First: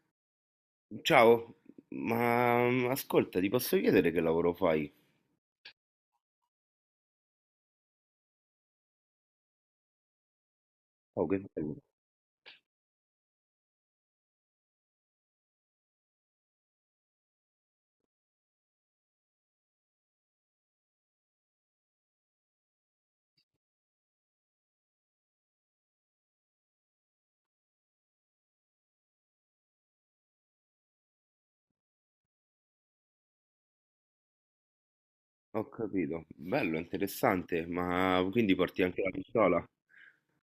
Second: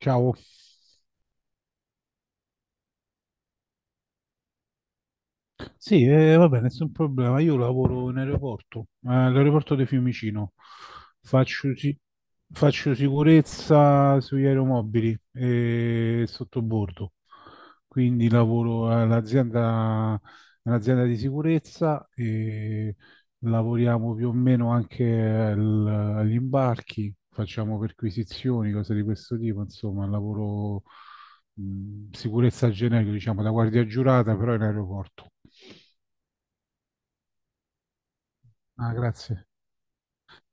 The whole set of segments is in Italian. Ciao. Ciao, ma ascolta, ti posso chiedere che lavoro fai? Sì, vabbè, nessun problema. Io lavoro in aeroporto, all'aeroporto di Fiumicino. Oh, che Faccio, bello. si- Faccio sicurezza sugli aeromobili e sottobordo. Quindi lavoro all'azienda, all'azienda di sicurezza e lavoriamo più o meno agli imbarchi, facciamo perquisizioni, cose di questo tipo, insomma, lavoro sicurezza generica, diciamo, da guardia giurata, però in aeroporto. Ho capito. Bello, interessante, ma quindi porti Ah, anche la grazie. pistola?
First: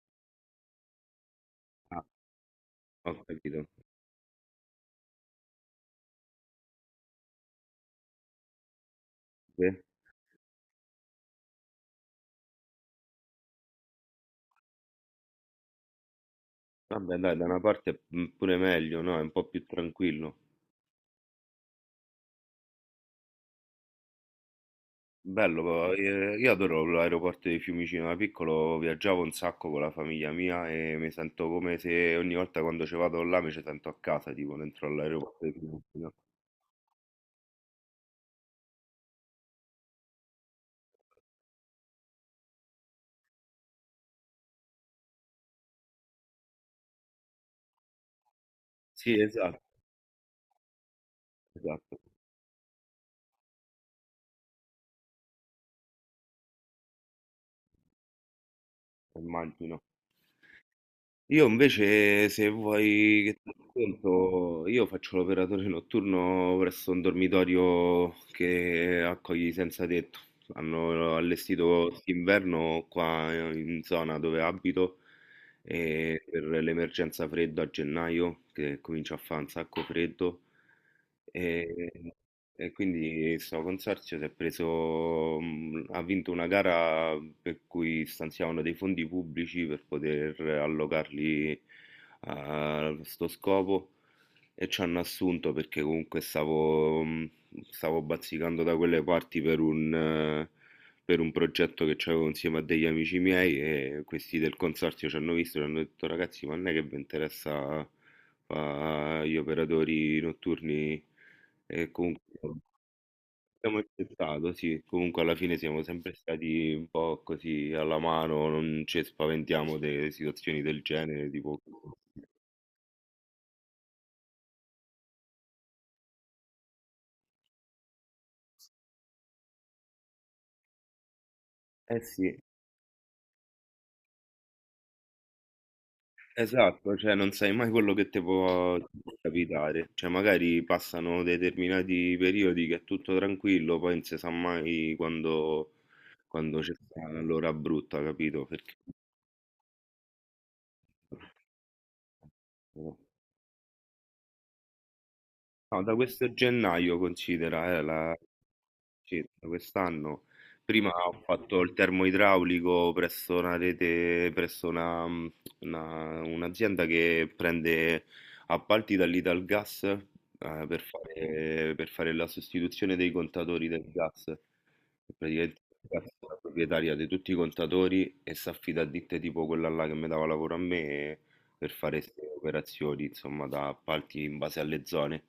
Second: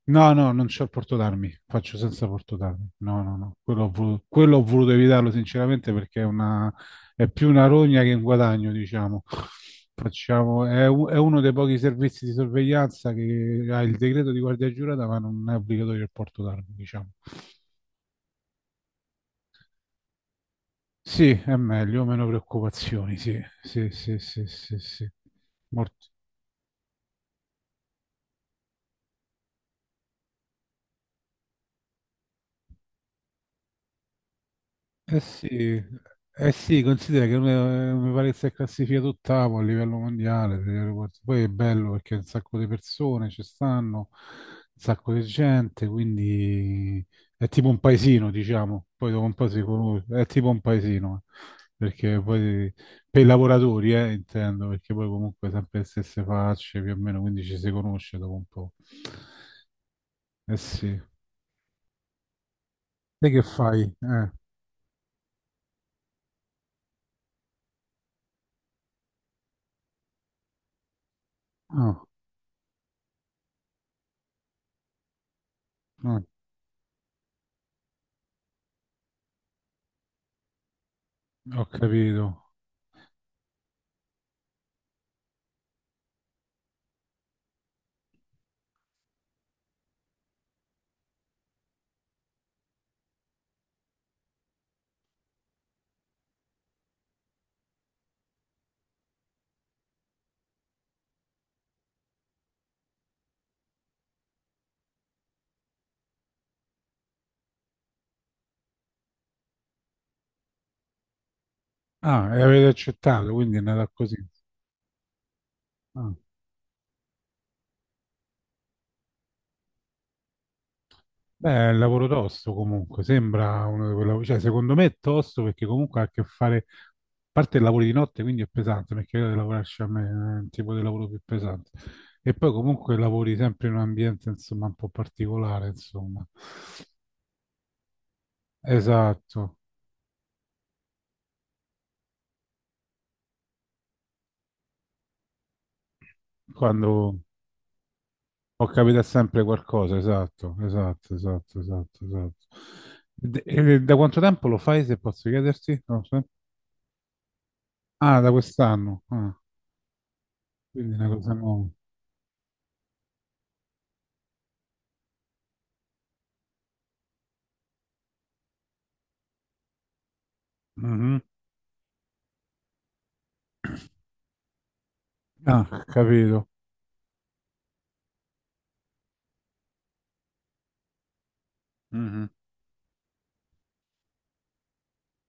No, no, non c'ho il portodarmi, faccio Ah, senza portodarmi. ho No, no, no, capito. Quello ho voluto evitarlo sinceramente perché è una, è più una rogna che un guadagno, diciamo. Sì. È uno dei pochi servizi di sorveglianza che ha il decreto di guardia giurata, ma non è obbligatorio il portodarmi, diciamo. Vabbè, dai, da una parte pure meglio, no? È un po' più tranquillo. Sì, è meglio, meno preoccupazioni, sì, sì, sì, sì, sì, sì. Bello, però, io adoro l'aeroporto di Fiumicino, da piccolo viaggiavo un sacco con la famiglia mia e mi sento come se ogni volta quando ci vado là mi ci sento a casa, tipo dentro Eh all'aeroporto sì, di Fiumicino. eh sì, mi pare che sia classificato ottavo a livello mondiale, se riguardi- poi è bello perché un sacco di persone ci stanno, un sacco di gente, quindi è tipo un paesino, diciamo, poi Sì, dopo un po' esatto, si conosce, è tipo un paesino, esatto, perché poi per i lavoratori, intendo, perché poi comunque sempre le stesse facce, più o meno, quindi ci si conosce dopo un po'. immagino. Eh sì, Io invece, se vuoi te che che ti fai? Racconto, io faccio l'operatore notturno presso un dormitorio che accoglie i senza tetto. Hanno allestito Ah, quest'inverno qua in zona dove abito ah, e per l'emergenza freddo a gennaio, che comincia a fare un sacco freddo. ho E capito. e quindi sto consorzio si è preso, ha vinto una gara per cui stanziavano dei fondi pubblici per poter allocarli a sto scopo e ci hanno assunto perché comunque stavo bazzicando da quelle parti per un progetto che avevo insieme a degli amici miei e questi del consorzio ci hanno visto e ci hanno detto ragazzi ma non è che vi interessa fare gli operatori notturni e comunque Ah, e avete accettato, quindi è abbiamo andata così. accettato, sì, comunque alla fine siamo sempre Ah, stati un po' così alla mano, non ci spaventiamo delle situazioni del genere, beh, tipo... è un lavoro tosto comunque, sembra uno di quei lavori, cioè secondo me è tosto perché comunque ha a che fare, a parte il lavoro di notte, quindi è pesante, perché io devo lavorarci a me, è un tipo di lavoro più pesante. Eh E sì, poi comunque lavori sempre in un ambiente, insomma, un po' particolare, insomma. esatto, cioè non sai mai quello che ti può Esatto, capitare, cioè magari passano determinati periodi che è tutto tranquillo, poi non si sa mai quando c'è stata quando l'ora brutta, capito? ho Perché... capito sempre qualcosa, esatto, esatto, esatto, esatto, esatto. eh, E da quanto tempo lo fai, se posso No, chiederti? da No, sì? questo gennaio considera, la... Ah, da quest'anno. Sì, Ah, da quest'anno. Prima quindi una ho cosa fatto nuova. il termoidraulico presso una rete, presso una- un'azienda che prende appalti dall'Italgas, per Mhm. fare, per fare la sostituzione dei contatori del gas. E praticamente Ah, ho il gas è la capito. proprietaria di tutti i contatori e si affida a ditte tipo quella là che mi dava lavoro a me per fare Mhm. queste operazioni, insomma, da appalti in base alle zone.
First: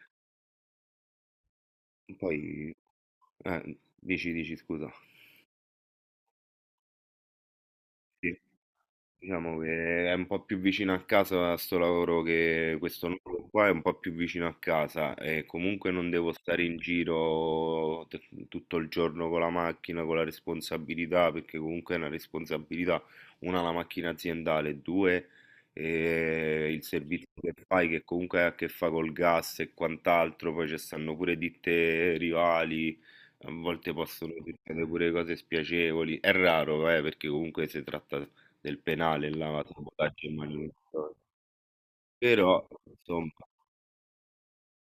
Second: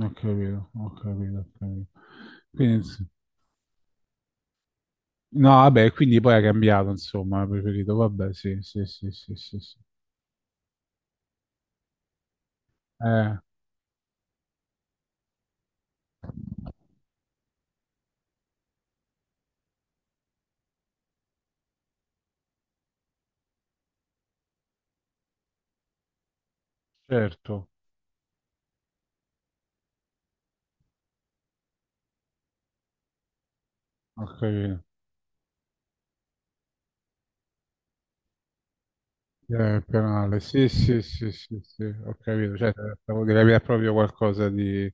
Ho capito, ho capito, ho capito. Poi, Quindi, ins- dici, dici, scusa. no, vabbè, quindi poi ha cambiato, insomma, ha preferito. Vabbè, Sì. sì, sì, sì, sì, Diciamo sì, sì. che è un po' più vicino a casa sto lavoro che questo Eh, nuovo qua è un po' più vicino a casa e comunque non devo stare in giro tutto il giorno con la macchina, con la responsabilità, perché comunque è una responsabilità, una la macchina aziendale, due il servizio che certo, fai che comunque ha a che fare col gas e quant'altro, poi ci stanno pure ditte rivali. A volte ho possono succedere capito. pure cose spiacevoli, è raro, perché comunque si tratta del penale là, Il sabotaggio e penale, sì, sì, manutenzione. sì, sì, sì, ho capito. Però Cioè, stavo insomma, di capire proprio qualcosa di...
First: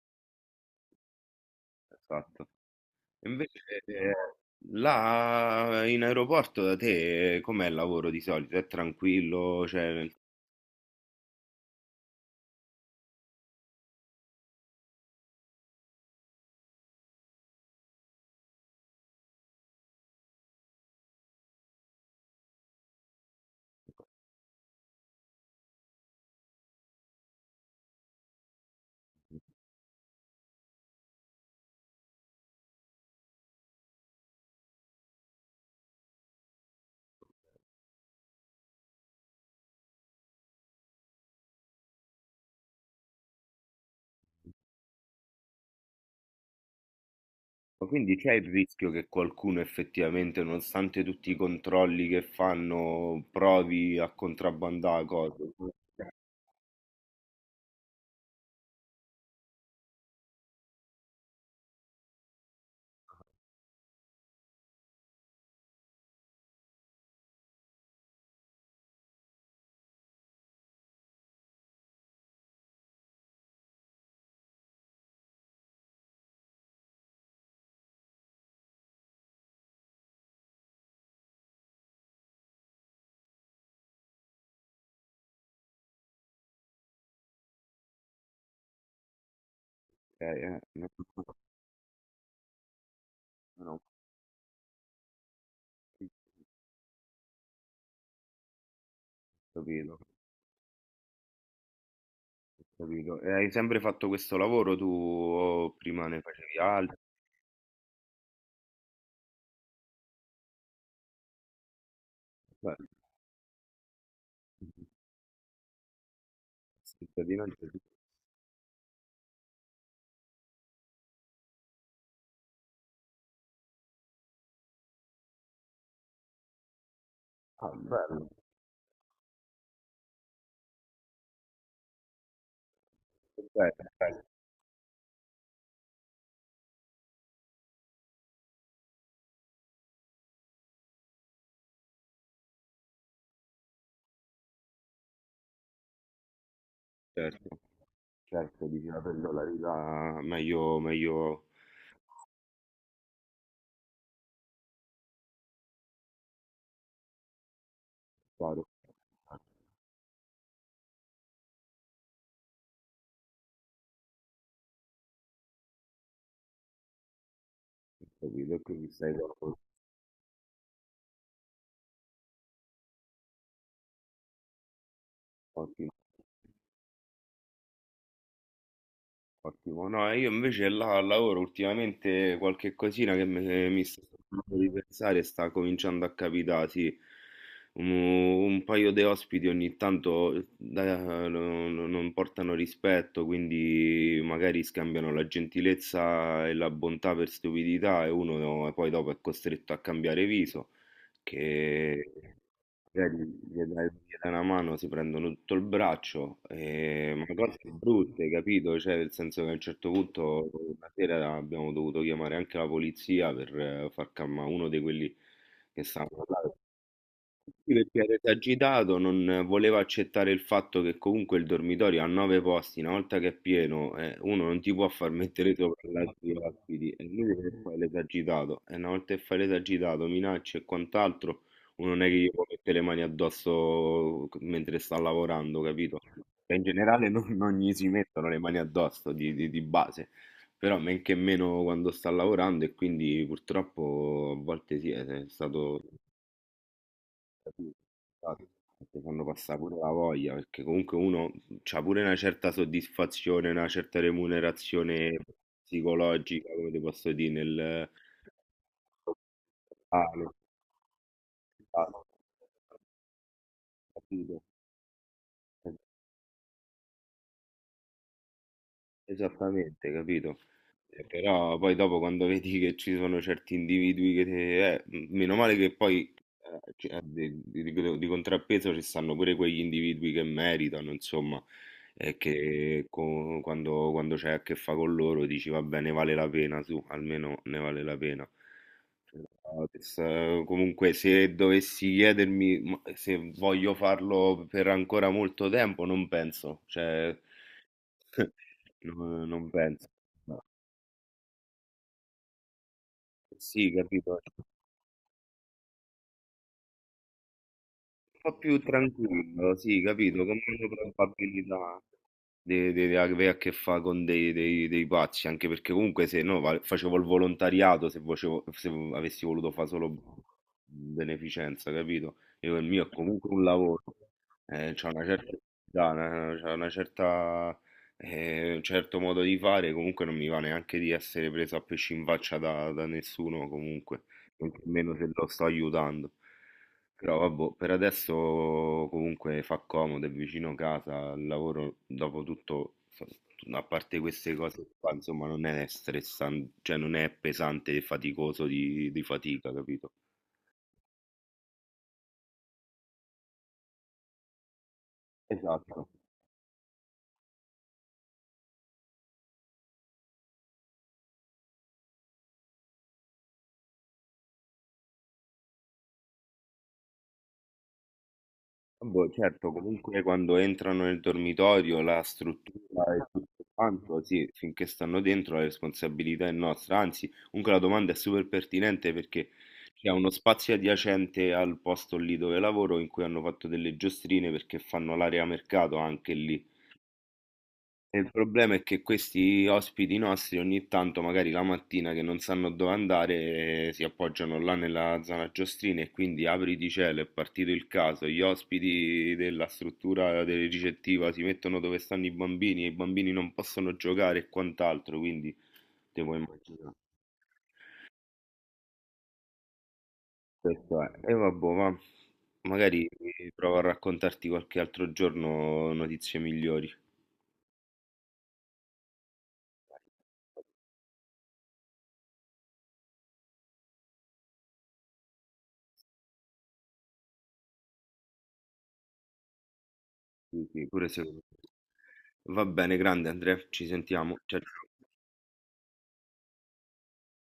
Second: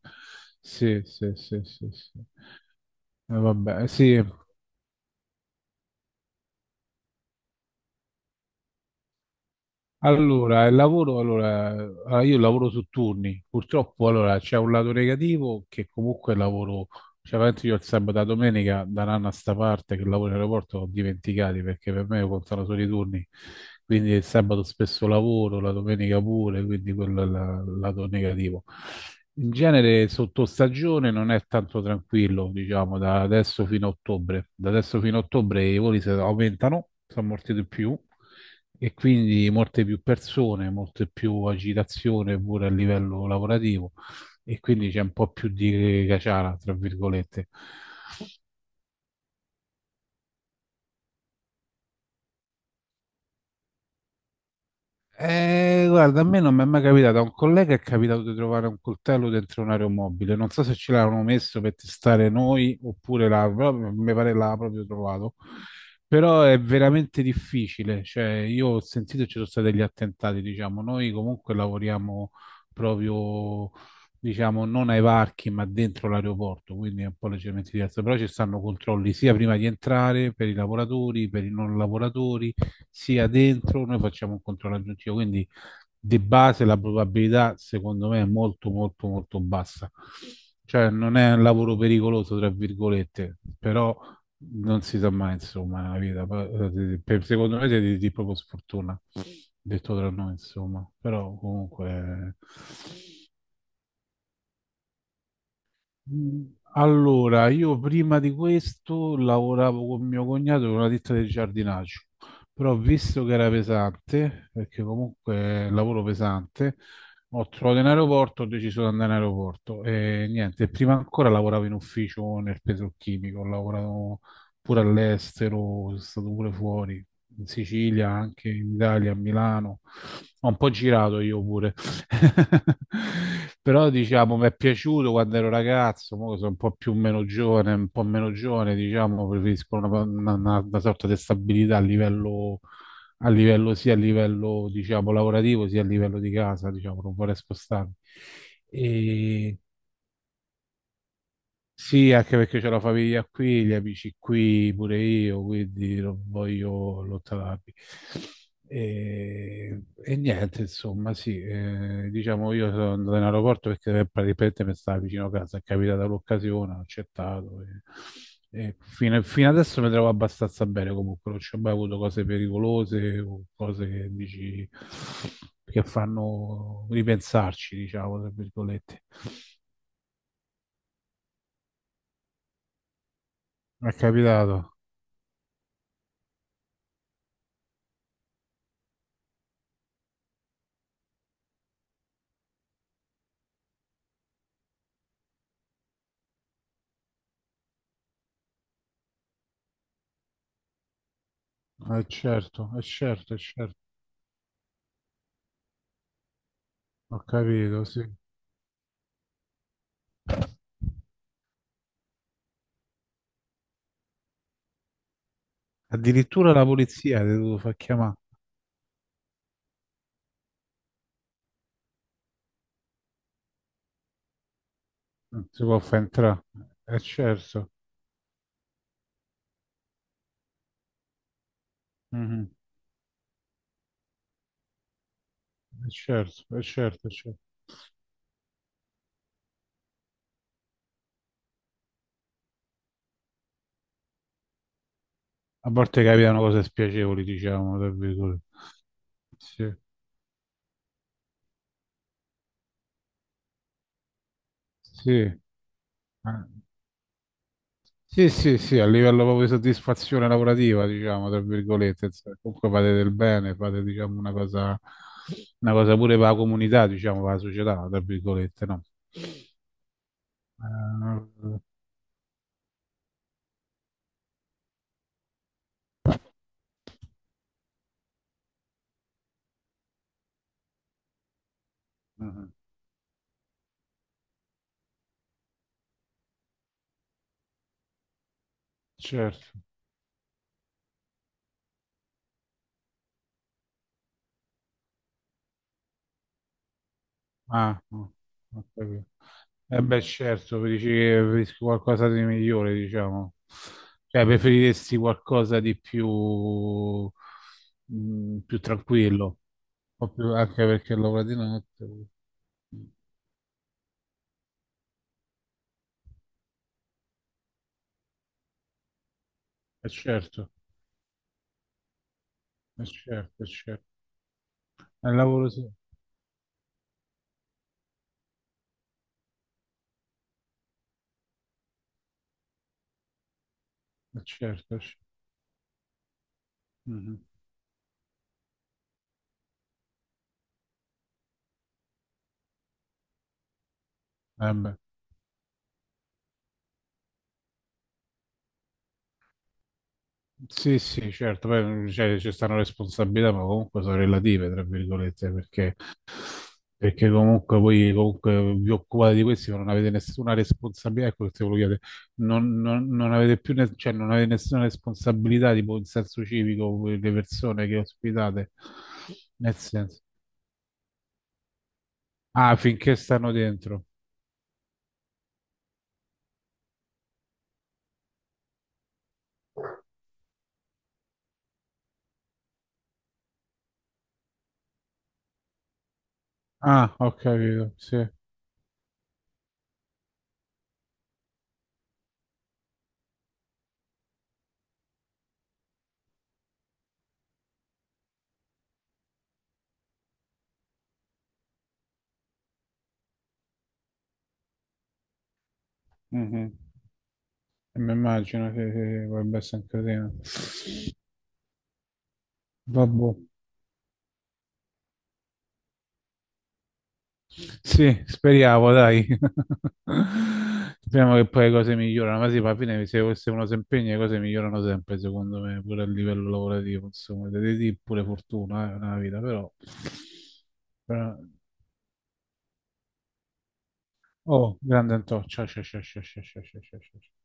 Sì, sì, sì, sì, sì. esatto. Invece Vabbè, sì, là in aeroporto da te com'è il lavoro di solito? È tranquillo, cioè, allora, il lavoro, allora, allora, io lavoro su turni, purtroppo allora, c'è un lato negativo che comunque è lavoro cioè, veramente io il sabato e la domenica, da un anno a sta parte che lavoro in aeroporto, ho dimenticati perché per me contano solo i turni. Quindi il sabato spesso lavoro, la domenica pure, quindi quello è lato negativo. In genere sotto stagione non è tanto tranquillo, diciamo, da adesso fino a ottobre. Da adesso fino a ottobre i voli si aumentano, sono molti di più e quindi molte più persone, molte più agitazione pure a livello lavorativo e quindi c'è un po' più di caciara, tra virgolette. ma quindi c'è il rischio che qualcuno effettivamente, nonostante tutti i controlli che fanno, provi a contrabbandare cose? Ok, Guarda, a me non mi è mai capitato. A un collega è capitato di trovare un coltello dentro un aeromobile. Non so se ce l'avevano messo per testare noi oppure là, però mi pare l'ha proprio trovato. Però è veramente difficile. Cioè, io ho sentito che ci sono stati degli attentati, diciamo. Noi comunque lavoriamo proprio, diciamo, non ai varchi, ma dentro l'aeroporto, quindi è un po' leggermente diverso. Però ci stanno controlli sia prima di entrare per i lavoratori, per i non lavoratori sia dentro, noi facciamo un controllo aggiuntivo, quindi di base la probabilità secondo me è molto molto molto bassa. Non ho Cioè non è capito, un lavoro pericoloso, tra virgolette, non però non si sa mai, insomma, la vita. Secondo me siete di proprio sfortuna, detto ho tra noi, insomma, però comunque capito. E hai sempre fatto questo lavoro tu o prima ne Mm, facevi altri? allora, io prima di questo lavoravo con mio cognato in una ditta di giardinaggio, Beh. però visto che era pesante, perché comunque è un lavoro pesante, Cittadino ho Gesù. trovato in aeroporto, ho deciso di andare in aeroporto e niente, prima ancora lavoravo in ufficio nel petrolchimico, ho lavorato pure all'estero, sono stato pure fuori, in Ah, Sicilia, bello, anche in Italia, a Milano, ho un po' girato io pure. bene, Però bene, diciamo, mi è piaciuto quando ero ragazzo, mo che sono un po' più meno giovane, un po' meno giovane, diciamo, preferisco una sorta di stabilità a livello, sia a livello, diciamo, lavorativo, sia a livello di casa, diciamo, non vorrei certo, spostarmi. certo, diceva prendo la E vita meglio, meglio, sì, anche perché c'ho la famiglia qui, gli amici qui, pure io, quindi non voglio lottarmi. claro. Ho E niente, insomma, sì, diciamo io sono andato in aeroporto perché praticamente mi stava vicino a casa, è capitata l'occasione, ho accettato. capito, E quindi stai fino con adesso mi trovo abbastanza bene comunque, non ci ho mai avuto cose pericolose o cose che dici che ottimo. fanno ripensarci, diciamo, tra virgolette. Ottimo, no, io invece là al lavoro ultimamente qualche cosina che mi Mi è sta facendo capitato. ripensare sta cominciando a capitare, sì. Un paio di ospiti ogni tanto non portano rispetto, quindi magari scambiano la gentilezza e la bontà per stupidità e uno poi dopo è costretto a cambiare viso, Eh che... certo, eh Cioè, gli certo, eh gli certo, dai gli dai una mano, si prendono tutto il braccio, ho ma cose, sì, capito, sì. brutte, capito? Cioè, nel senso che a un certo punto una sera abbiamo dovuto chiamare anche la polizia per far calmare uno di quelli che stavano Addirittura là. la polizia ti devo Sì, far perché era chiamare, esagitato, non voleva accettare il fatto che comunque il dormitorio ha nove posti, una volta che è pieno, uno non ti può far non mettere si può sopra gli far altri entrare. ospiti, Eh e lui che certo, fa l'esagitato, e una volta che fai l'esagitato, minacce e quant'altro, uno non è che gli può mhm, mettere le mani addosso mentre sta lavorando, eh capito? Cioè, certo, in eh certo, generale eh non, certo. non gli si mettono le mani addosso di base, però men che meno quando sta lavorando e quindi purtroppo a volte sì, è A stato. volte capitano cose spiacevoli, Capito? diciamo, tra virgolette. Esatto. Ti fanno passare Sì, pure la voglia, perché comunque uno c'ha pure una certa soddisfazione, una certa sì, remunerazione eh. psicologica, come ti posso dire, nel... Sì, sì, sì, a livello proprio di Ah, soddisfazione lavorativa, diciamo, tra ah, virgolette, insomma, comunque fate del bene, fate, diciamo, capito? Una cosa pure per la comunità, diciamo, per la società, tra virgolette, no? Esattamente, capito? Però Eh, poi dopo quando vedi che ci sono certi individui che meno male che poi di contrappeso ci stanno pure quegli individui che meritano, insomma, e mhm, che quando c'è a che fa con loro dici va bene, vale la pena, su, almeno ne vale la pena. certo. Però, comunque se dovessi chiedermi ma se voglio farlo per ancora molto tempo, non penso, cioè, Ah, no, ho capito. no, non Eh penso. beh, No. certo, dici che preferisci qualcosa di migliore, diciamo. Sì, capito. Cioè, Un preferiresti qualcosa di più, po' mm, più più tranquillo, tranquillo, sì, o capito, più- con anche meno perché lavora di probabilità notte. Di avere a che fare con dei pazzi, anche perché comunque se no facevo il volontariato se avessi voluto fare È solo certo, beneficenza, capito? Io il è mio è comunque un certo, è lavoro, certo. C'è una È il certa, lavoro, sì, età, c'ha una certa, un certo modo di fare, comunque non mi va neanche di essere preso a pesci in faccia da nessuno, comunque, è certo, è nemmeno certo. se lo sto aiutando. Mhm. Però vabbè, per adesso comunque fa comodo, è vicino casa, il lavoro dopo tutto, a parte queste Eh cose beh, qua, insomma, non è stressante, cioè non è pesante e faticoso di fatica, capito? sì, sì, certo, poi cioè, ci stanno responsabilità, ma comunque sono relative, tra virgolette, perché Esatto. perché comunque voi comunque vi occupate di questi, ma non avete nessuna responsabilità, ecco che se volevo chiedere, non avete più, cioè non avete nessuna responsabilità, tipo in senso civico, voi, le persone che ospitate, Boh, certo, nel senso, comunque quando entrano nel dormitorio, la ah, struttura finché e stanno tutto dentro. quanto, sì, finché stanno dentro la responsabilità è nostra. Anzi, comunque la domanda è super pertinente perché c'è uno spazio adiacente al posto lì dove lavoro in cui hanno fatto delle giostrine perché fanno l'area mercato anche lì. Ah, ho capito, E sì. il problema è che questi ospiti nostri ogni tanto, magari la mattina che non sanno dove andare, si appoggiano là nella zona Giostrina e quindi apri di cielo, è partito il caso, gli ospiti della struttura del ricettiva si mettono dove stanno i bambini e i bambini non possono giocare e quant'altro, quindi te puoi Mhm. immaginare. E mi immagino che potrebbe essere un casino. Questo è. E vabbè, ma magari Vabbè. provo a raccontarti qualche altro giorno notizie migliori. Sì, speriamo, dai. Speriamo che poi le cose migliorano, ma sì, alla fine se uno si impegna le cose migliorano sempre, secondo me, pure a livello lavorativo, insomma, deve dire pure fortuna, nella vita, però... Sì, sì, pure però- secondo me. Va bene, grande Andrea, ci sentiamo. Ciao, Oh, ciao. grande Antonio, ciao, ciao, ciao, ciao, ciao, ciao, ciao, ciao, ciao.